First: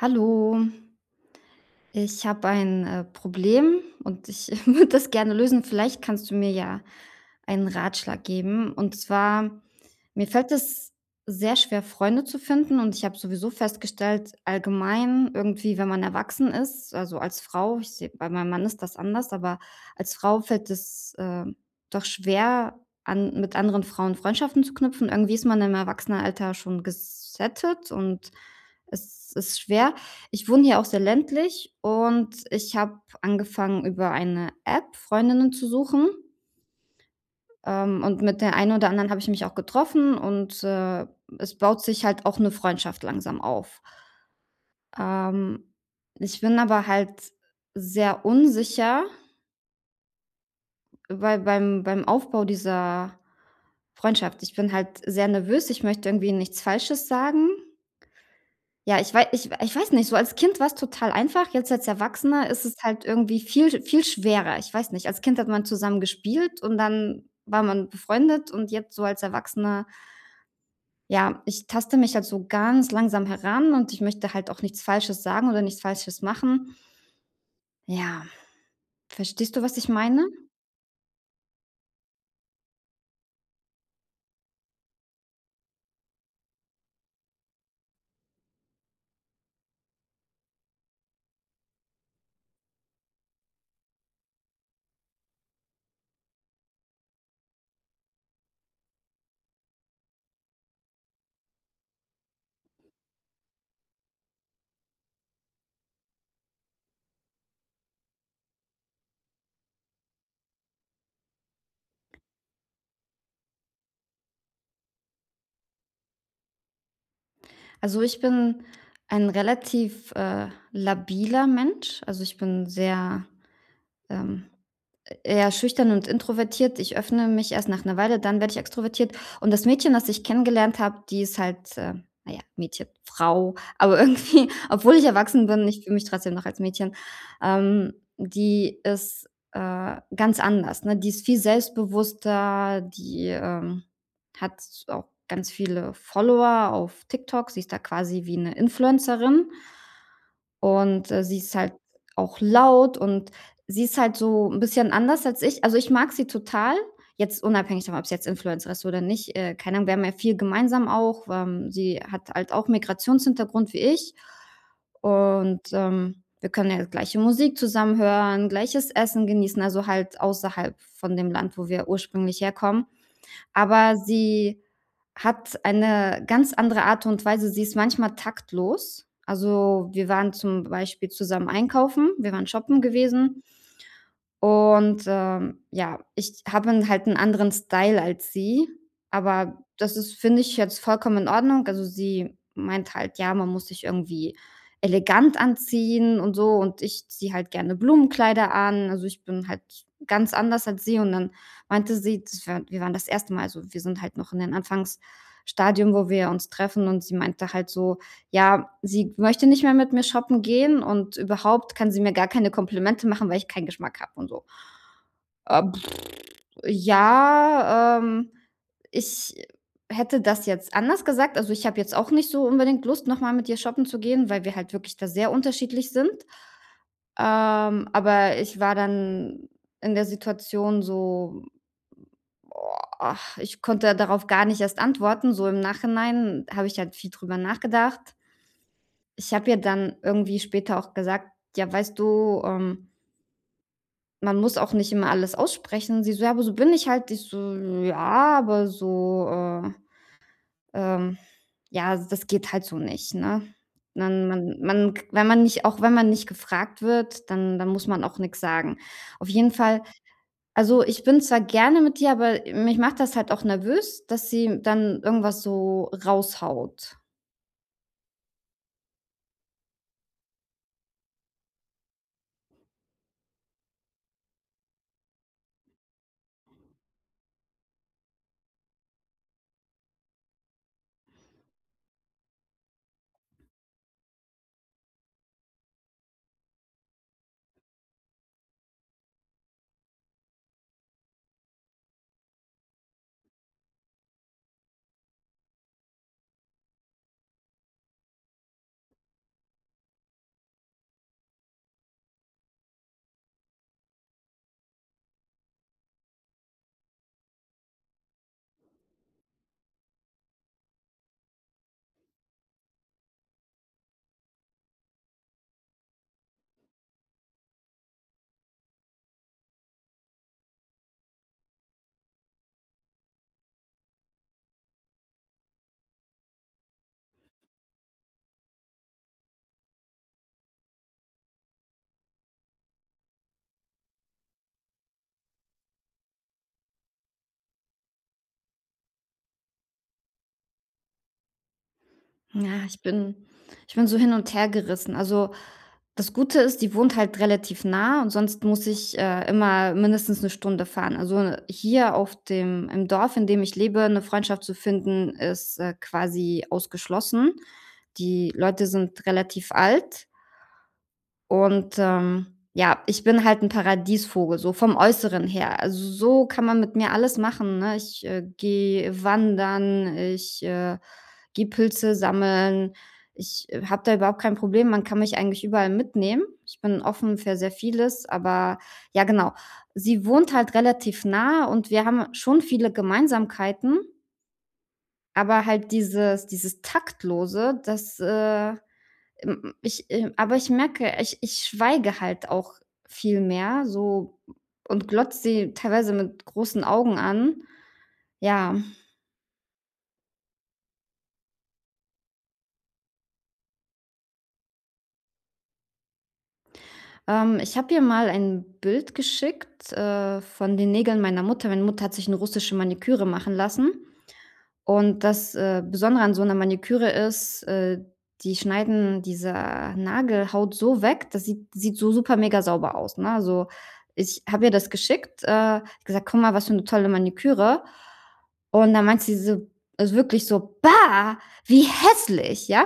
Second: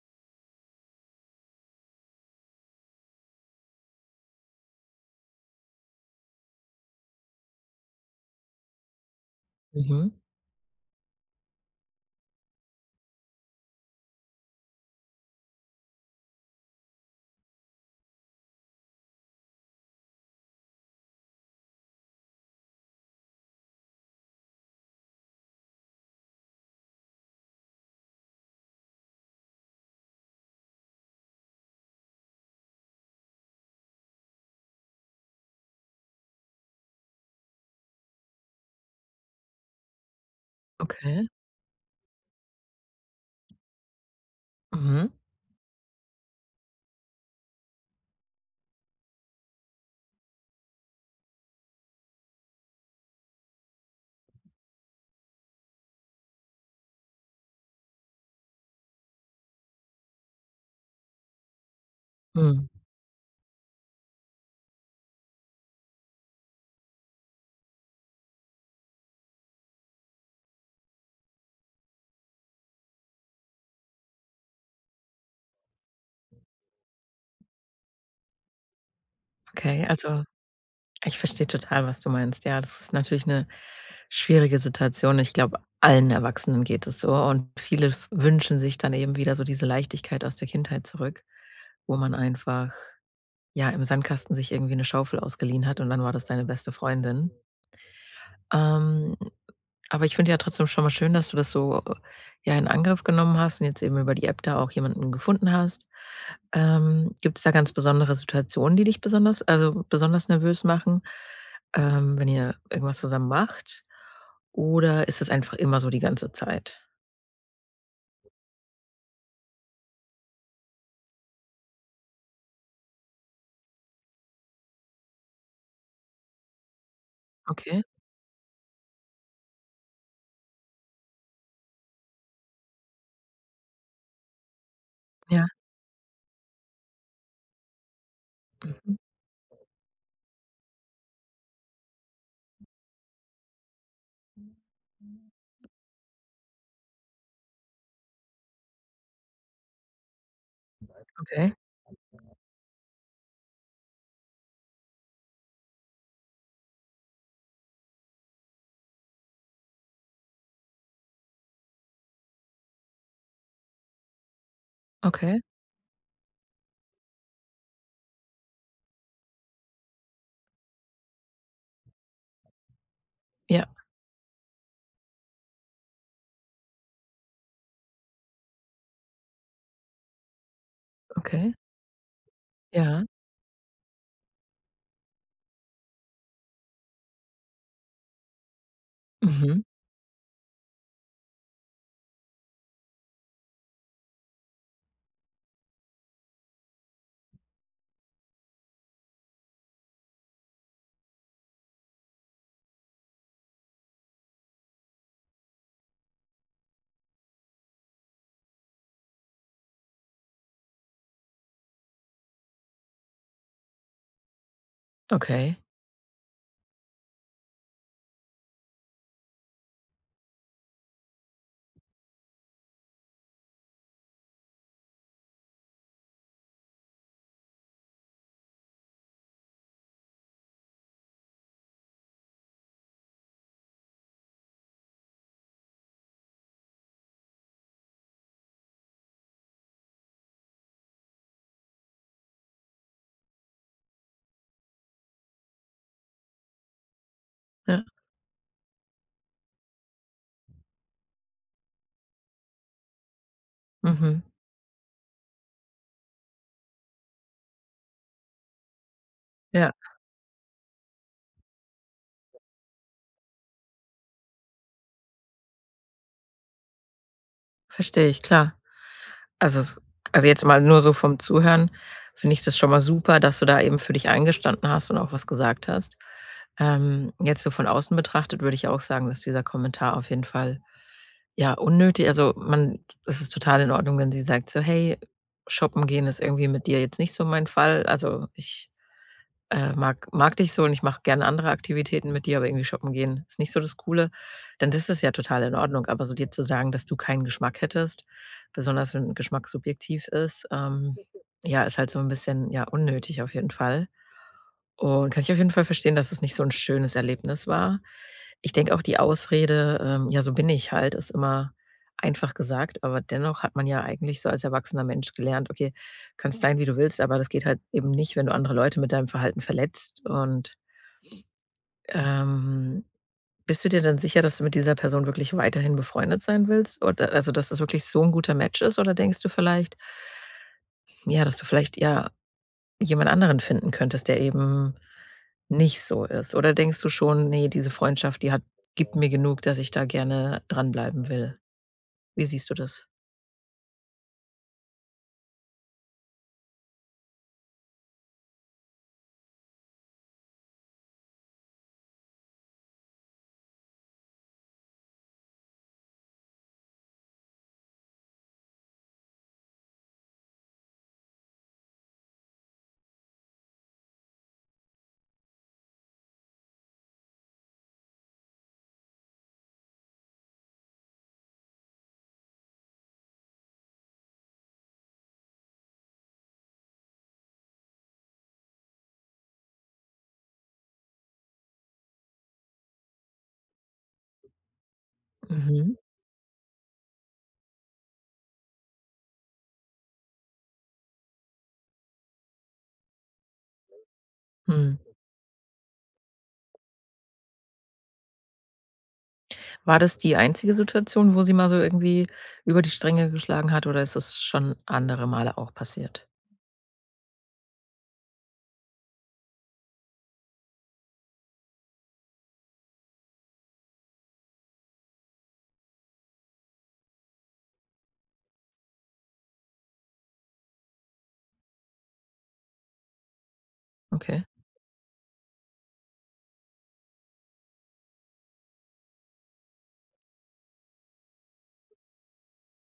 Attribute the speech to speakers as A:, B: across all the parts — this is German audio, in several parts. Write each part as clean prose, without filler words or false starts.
A: Hallo, ich habe ein Problem und ich würde das gerne lösen. Vielleicht kannst du mir ja einen Ratschlag geben. Und zwar,
B: Mhm.
A: mir fällt es sehr schwer, Freunde zu finden. Und ich habe sowieso festgestellt, allgemein irgendwie, wenn man erwachsen ist, also als Frau, ich sehe, bei meinem Mann ist das anders, aber als Frau fällt es doch schwer, mit anderen Frauen Freundschaften zu knüpfen. Irgendwie ist man im Erwachsenenalter schon gesettet und es ist schwer. Ich wohne hier auch sehr ländlich und ich habe angefangen, über eine App Freundinnen zu suchen. Und mit der einen oder anderen habe ich mich auch getroffen und
B: Okay.
A: es baut sich halt auch eine Freundschaft langsam auf.
B: Mhm.
A: Ähm, Ich bin aber halt sehr unsicher beim Aufbau dieser Freundschaft. Ich bin halt sehr nervös. Ich möchte irgendwie nichts Falsches sagen. Ja, ich weiß nicht, so als Kind war's total einfach, jetzt als Erwachsener ist
B: Mhm.
A: es halt irgendwie viel viel schwerer. Ich weiß nicht, als Kind hat man zusammen gespielt und dann war man befreundet und jetzt so als Erwachsener, ja, ich taste mich halt so ganz langsam heran und ich möchte halt auch nichts Falsches sagen oder nichts Falsches machen. Ja, verstehst du, was
B: Okay,
A: ich
B: also
A: meine?
B: ich verstehe total, was du meinst. Ja, das ist natürlich eine schwierige Situation. Ich glaube, allen Erwachsenen geht es so und viele f wünschen sich dann eben wieder so diese Leichtigkeit aus der Kindheit zurück, wo man einfach, ja, im Sandkasten sich irgendwie eine Schaufel ausgeliehen hat und dann war das deine beste Freundin. Ähm Aber ich finde ja trotzdem schon mal schön, dass du das so, ja, in Angriff genommen hast und jetzt eben über die App da auch jemanden gefunden hast. Gibt es da ganz besondere Situationen, die dich besonders, also besonders nervös machen, wenn ihr irgendwas zusammen macht? Oder ist es einfach immer so die ganze Zeit?
A: Also, ich bin ein relativ, labiler Mensch. Also, ich bin sehr, ähm eher schüchtern und introvertiert. Ich öffne mich erst
B: Okay,
A: nach 'ner Weile, dann werde ich extrovertiert. Und das Mädchen, das ich kennengelernt habe, die ist halt, na ja, Mädchen, Frau, aber irgendwie, obwohl ich
B: ja,
A: erwachsen bin, ich fühle mich trotzdem noch als Mädchen. Die
B: mhm,
A: ist, ganz anders, ne? Die ist viel selbstbewusster, die, hat auch ganz viele Follower auf TikTok. Sie ist da quasi wie 'ne Influencerin. Und, sie
B: okay,
A: ist halt auch laut und sie ist halt so ein bisschen anders als ich. Also, ich mag sie total, jetzt unabhängig davon, ob's jetzt Influencer ist oder nicht. Keine Ahnung, wir haben ja viel gemeinsam auch. Sie hat halt auch Migrationshintergrund wie ich
B: okay,
A: und, wir können ja gleiche Musik zusammen hören, gleiches Essen genießen, also halt außerhalb von dem Land, wo wir ursprünglich herkommen.
B: ja,
A: Aber sie hat eine ganz andere Art und Weise, sie ist manchmal taktlos. Also, wir waren zum Beispiel zusammen
B: okay,
A: einkaufen, wir waren shoppen
B: ja,
A: gewesen und, ja, ich habe 'n halt einen anderen Style als sie, aber
B: mhm,
A: das ist, finde ich, jetzt vollkommen in Ordnung. Also, sie meint halt, ja, man muss sich irgendwie elegant anziehen und so, und ich ziehe halt gerne Blumenkleider an. Also, ich bin halt ganz anders als sie, und dann meinte sie, das war wir waren das erste Mal, also, wir sind halt noch in den Anfangsstadium, wo wir uns treffen, und sie meinte halt so: ja, sie möchte nicht mehr mit mir shoppen gehen und überhaupt kann sie mir gar keine Komplimente machen, weil ich keinen Geschmack habe und so.
B: okay,
A: Äh, pf, ja, ich hätte das jetzt anders gesagt. Also, ich habe jetzt auch nicht so unbedingt Lust, nochmal mit ihr shoppen zu gehen, weil wir halt wirklich da sehr unterschiedlich sind. Aber ich war dann in der Situation so, boah, ach, ich konnte darauf gar nicht erst antworten. So im Nachhinein habe ich halt viel drüber nachgedacht. Ich habe ja dann irgendwie später auch gesagt: „Ja, weißt du, man muss auch nicht immer alles aussprechen.“ Sie so: „Ja, aber so bin ich halt.“ Ich so:
B: ja,
A: „Ja, aber so, ähm ja, das geht halt so nicht, ne?“
B: mhm,
A: Man man man wenn man nicht Auch wenn man nicht gefragt wird, dann muss man auch nix sagen. Auf jeden
B: ja,
A: Fall, also, ich bin zwar gerne mit ihr, aber mich macht das halt auch nervös, dass sie dann irgendwas so raushaut.
B: verstehe ich, klar. Also es also jetzt mal nur so vom Zuhören finde ich das schon mal super, dass du da eben für dich eingestanden hast und auch was gesagt hast. Jetzt so von außen betrachtet würde ich auch sagen, dass dieser Kommentar auf jeden Fall, ja, unnötig, also man, es ist total in Ordnung, wenn sie sagt so: „Hey, shoppen gehen ist irgendwie mit dir jetzt nicht so mein Fall. Also, ich mag dich so und ich mache gerne andere Aktivitäten mit dir, aber irgendwie shoppen gehen ist nicht so das Coole," dann ist es ja total in Ordnung. Aber so dir zu sagen, dass du keinen Geschmack hättest, besonders wenn Geschmack subjektiv ist, ja, ist halt so ein bisschen, ja, unnötig auf jeden Fall. Und kann ich auf jeden Fall verstehen, dass es nicht so 'n schönes Erlebnis war. Ich denke auch die Ausrede: „Ja, so bin ich halt", ist immer einfach gesagt, aber dennoch hat man ja eigentlich so als erwachsener Mensch gelernt: „Okay, kannst sein, wie du willst, aber das geht halt eben nicht, wenn du andere Leute mit deinem Verhalten verletzt." Und, ähm, bist du dir denn sicher, dass du mit dieser Person wirklich weiterhin befreundet sein willst? Oder also, dass das wirklich so 'n guter Match ist? Oder denkst du vielleicht, ja, dass du vielleicht, ja, jemand anderen finden könntest, der eben nicht so ist? Oder denkst du schon: Nee, diese Freundschaft, die hat gibt mir genug, dass ich da gerne dranbleiben will?" Wie siehst du
A: Ja, ich
B: das?
A: bin ich bin so hin und her gerissen. Also, das Gute ist, die wohnt halt relativ nah und sonst muss ich, immer mindestens eine Stunde fahren. Also, hier auf dem im Dorf, in dem ich lebe, eine Freundschaft zu finden, ist, quasi ausgeschlossen. Die Leute sind relativ alt und, ja, ich bin halt ein Paradiesvogel, so vom Äußeren her. Also, so kann man mit mir alles machen, ne? Ich, gehe wandern, ich, gehe Pilze sammeln. Ich, habe da überhaupt kein Problem. Man kann mich eigentlich überall mitnehmen. Ich bin offen für sehr vieles, aber ja, genau. Sie wohnt halt relativ nah und wir haben schon viele Gemeinsamkeiten, aber halt
B: Mhm,
A: dieses Taktlose, das, ich aber ich merke, ich schweige halt auch viel mehr so
B: mhm.
A: und glotze sie teilweise mit großen Augen an. Ja,
B: War das die einzige Situation, wo sie mal so irgendwie über die Stränge geschlagen hat oder ist das schon andere Male auch passiert?
A: ich habe ihr mal ein Bild geschickt, von den Nägeln meiner Mutter. Meine Mutter hat sich eine russische Maniküre machen lassen. Und das Besondere an so einer Maniküre ist: die schneiden diese Nagelhaut so weg, das sieht so super mega sauber aus, ne? Also, ich
B: Okay.
A: habe ihr das geschickt, gesagt: „Guck mal, was für eine tolle Maniküre.“ Und dann meint sie so, also wirklich so: „Bah, wie hässlich“, ja?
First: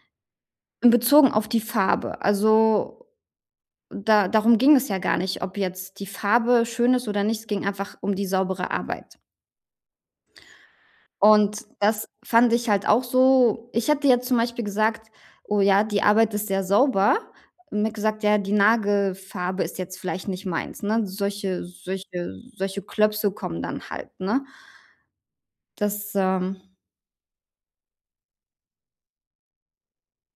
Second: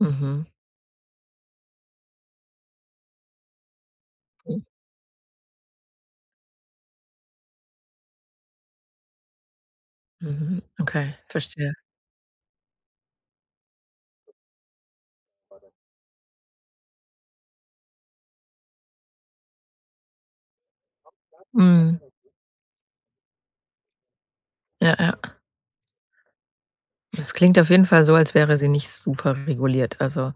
B: Mhm.
A: In bezogen auf die Farbe. Also, da
B: Mhm.
A: darum ging es ja gar nicht, ob jetzt die Farbe schön ist oder nicht. Es ging einfach um die saubere Arbeit.
B: Mhm. Okay,
A: Und
B: verstehe.
A: das fand ich halt auch so, ich hätte jetzt zum Beispiel gesagt: „Oh ja, die Arbeit ist sehr sauber.“ Und mir gesagt: „Ja, die Nagelfarbe ist jetzt vielleicht nicht meins“, ne? Solche
B: Mhm.
A: solche solche Klöpse kommen dann halt, ne?
B: Ja, ja.
A: Das, ähm
B: Das klingt auf jeden Fall so, als wäre sie nicht super reguliert. Also,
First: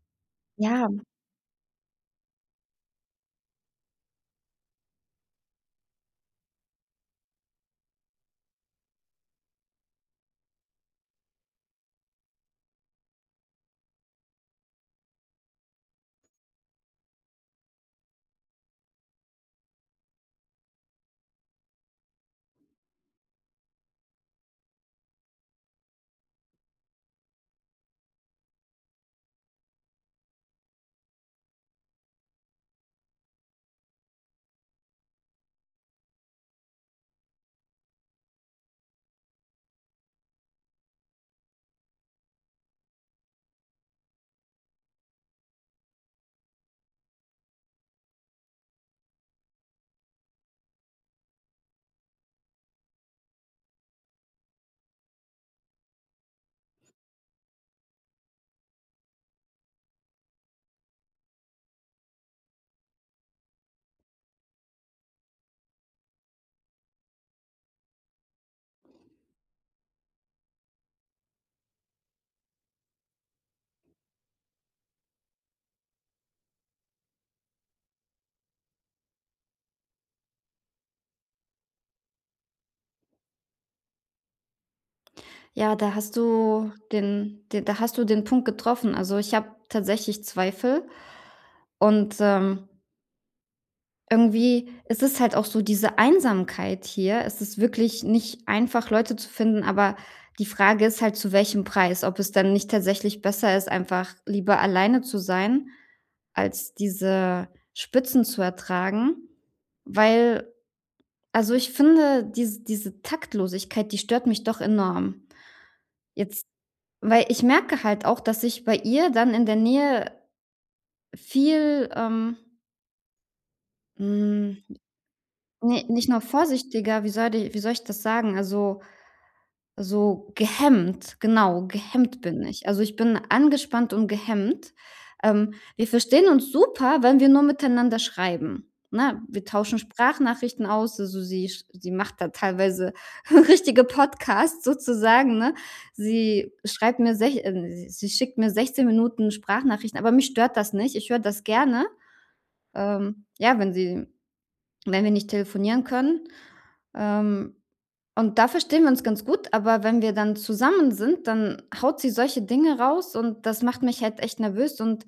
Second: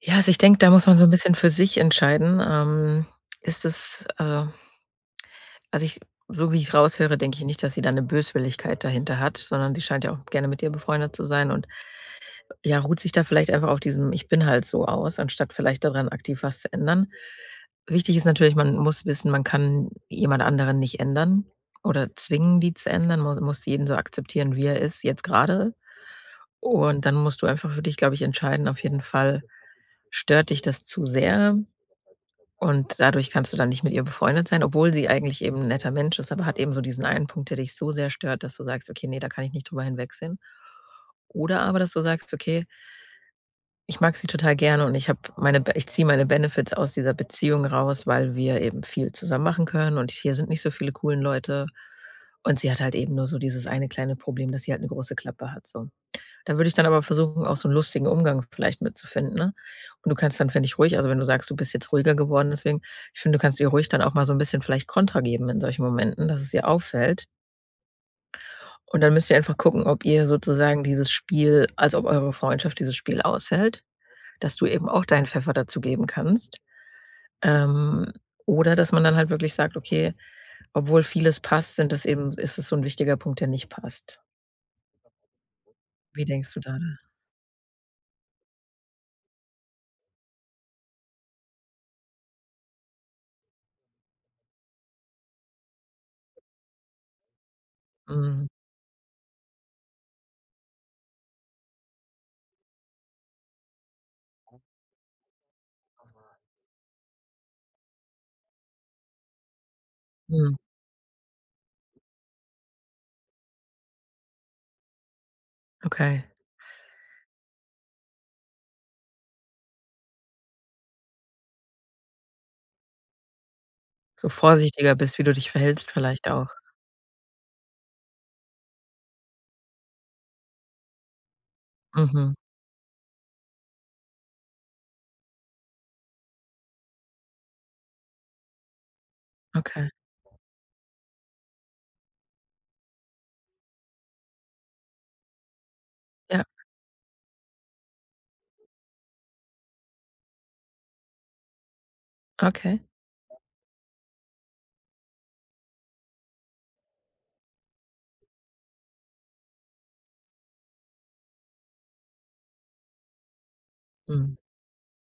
B: ja, also ich denke, da muss
A: ja,
B: man so ein bisschen für sich entscheiden. Ist es also, ich so wie ich raushöre, denke ich nicht, dass sie da eine Böswilligkeit dahinter hat, sondern sie scheint ja auch gerne mit dir befreundet zu sein und, ja, ruht sich da vielleicht einfach auf diesem „Ich bin halt so" aus, anstatt vielleicht daran aktiv was zu ändern. Wichtig ist natürlich, man muss wissen, man kann jemand anderen nicht ändern oder zwingen, die zu ändern. Man muss jeden so akzeptieren, wie er ist, jetzt gerade. Und dann musst du einfach für dich, glaube ich, entscheiden auf jeden Fall, stört dich das zu sehr? Und dadurch kannst du dann nicht mit ihr befreundet sein, obwohl sie eigentlich eben 'n netter Mensch ist, aber hat eben so diesen einen Punkt, der dich so sehr stört, dass du sagst: „Okay, ne, da kann ich nicht drüber hinwegsehen." Oder aber, dass du sagst: „Okay, ich mag sie total gerne und ich habe meine Be ich ziehe meine Benefits aus dieser Beziehung raus, weil wir eben viel zusammen machen können und hier sind nicht so viele coolen Leute." Und sie hat halt eben nur so dieses eine kleine Problem, dass sie halt 'ne große Klappe hat, so. Da würde ich dann aber versuchen, auch so 'n lustigen Umgang vielleicht mitzufinden, ne? Und du kannst dann, finde ich, ruhig, also, wenn du sagst, du bist jetzt ruhiger geworden, deswegen, ich finde, du kannst ihr ruhig dann auch mal so 'n bisschen vielleicht Kontra geben in solchen Momenten, dass es ihr auffällt. Und dann müsst ihr einfach gucken, ob ihr sozusagen dieses Spiel, also, ob eure Freundschaft dieses Spiel aushält, dass du eben auch deinen Pfeffer dazu geben kannst. Ähm, oder dass man dann halt wirklich sagt: „Okay, obwohl vieles passt, sind das eben, ist es so 'n wichtiger Punkt, der nicht passt."
A: ja,
B: Wie denkst du da?
A: da hast du den Punkt getroffen. Also, ich habe tatsächlich Zweifel und, irgendwie ist es halt auch so, diese Einsamkeit hier. Es ist wirklich
B: Mhm.
A: nicht einfach, Leute zu finden, aber die Frage ist halt, zu welchem Preis? Ob es dann nicht tatsächlich besser ist, einfach lieber alleine zu sein, als diese Spitzen zu ertragen, weil,
B: Mhm.
A: also, ich finde, diese Taktlosigkeit, die stört mich doch enorm.
B: Okay.
A: Jetzt, weil ich merke halt auch, dass ich bei ihr dann in der Nähe viel,
B: So
A: hm
B: vorsichtiger bist, wie du dich
A: Ne,
B: verhältst
A: nicht nur
B: vielleicht auch.
A: vorsichtiger, wie soll ich das sagen? Also, so gehemmt, genau, gehemmt
B: Mhm.
A: bin ich. Also, ich bin angespannt und gehemmt. Wir verstehen uns super, wenn wir nur miteinander schreiben, ne? Wir tauschen
B: Okay.
A: Sprachnachrichten aus, also sie macht da teilweise richtige Podcasts sozusagen, ne?
B: Ja,
A: Sie schickt mir 16 Minuten Sprachnachrichten, aber mich stört das nicht. Ich höre das gerne,
B: okay.
A: ja, wenn wir nicht telefonieren können. Ähm, und da verstehen wir uns ganz gut, aber wenn wir dann zusammen sind, dann haut sie solche Dinge raus und das macht mich halt
B: Mhm.
A: echt nervös, und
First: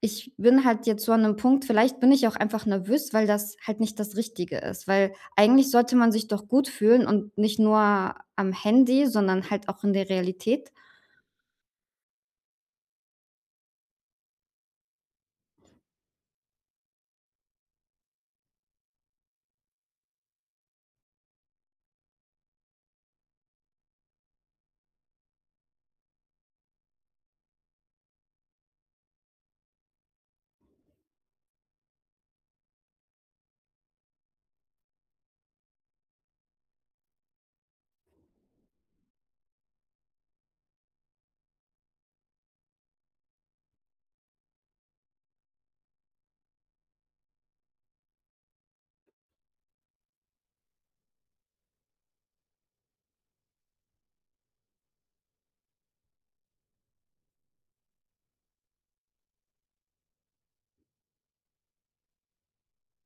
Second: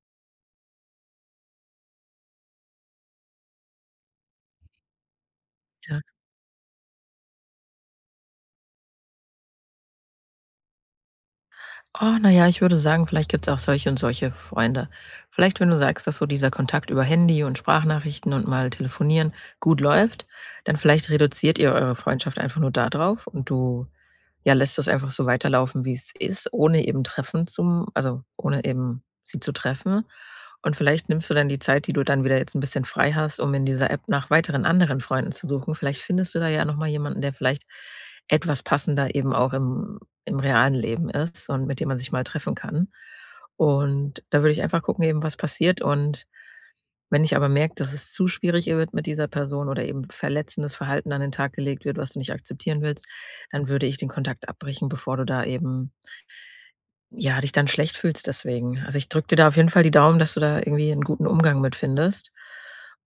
A: ich bin halt jetzt so an 'nem Punkt, vielleicht bin ich auch einfach nervös, weil das halt nicht das Richtige ist, weil eigentlich sollte
B: Ja.
A: man sich doch gut fühlen und nicht nur am Handy, sondern halt auch in der Realität.
B: Ah, na ja, ich würde sagen, vielleicht gibt es auch solche und solche Freunde. Vielleicht, wenn du sagst, dass so dieser Kontakt über Handy und Sprachnachrichten und mal telefonieren gut läuft, dann vielleicht reduziert ihr eure Freundschaft einfach nur darauf und du, ja, lässt das einfach so weiterlaufen, wie es ist, ohne eben Treffen zum, also, ohne eben sie zu treffen. Und vielleicht nimmst du dann die Zeit, die du dann wieder jetzt ein bisschen frei hast, um in dieser App nach weiteren anderen Freunden zu suchen. Vielleicht findest du da ja noch mal jemanden, der vielleicht etwas passender eben auch im im realen Leben ist und mit dem man sich mal treffen kann. Und da würde ich einfach gucken eben, was passiert. Und wenn ich aber merke, dass es zu schwierig wird mit dieser Person oder eben verletzendes Verhalten an den Tag gelegt wird, was du nicht akzeptieren willst, dann würde ich den Kontakt abbrechen, bevor du da eben, ja, dich dann schlecht fühlst deswegen. Also, ich drücke dir da auf jeden Fall die Daumen, dass du da irgendwie einen guten Umgang mit findest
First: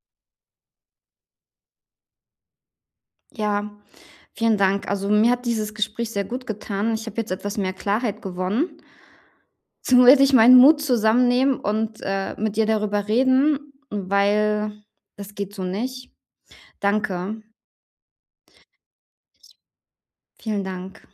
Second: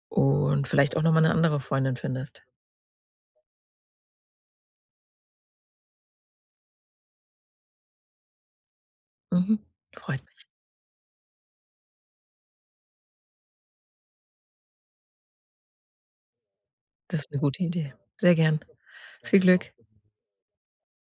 B: und vielleicht auch noch mal 'ne andere Freundin findest.
A: Ja, vielen Dank. Also, mir hat dieses Gespräch sehr gut getan. Ich habe jetzt etwas mehr Klarheit gewonnen.
B: Mhm,
A: So werde
B: freut
A: ich
B: mich.
A: meinen Mut zusammennehmen und, mit dir darüber reden, weil das geht so nicht.
B: Das ist eine
A: Danke.
B: gute Idee. Sehr gern. Viel Glück.
A: Vielen Dank.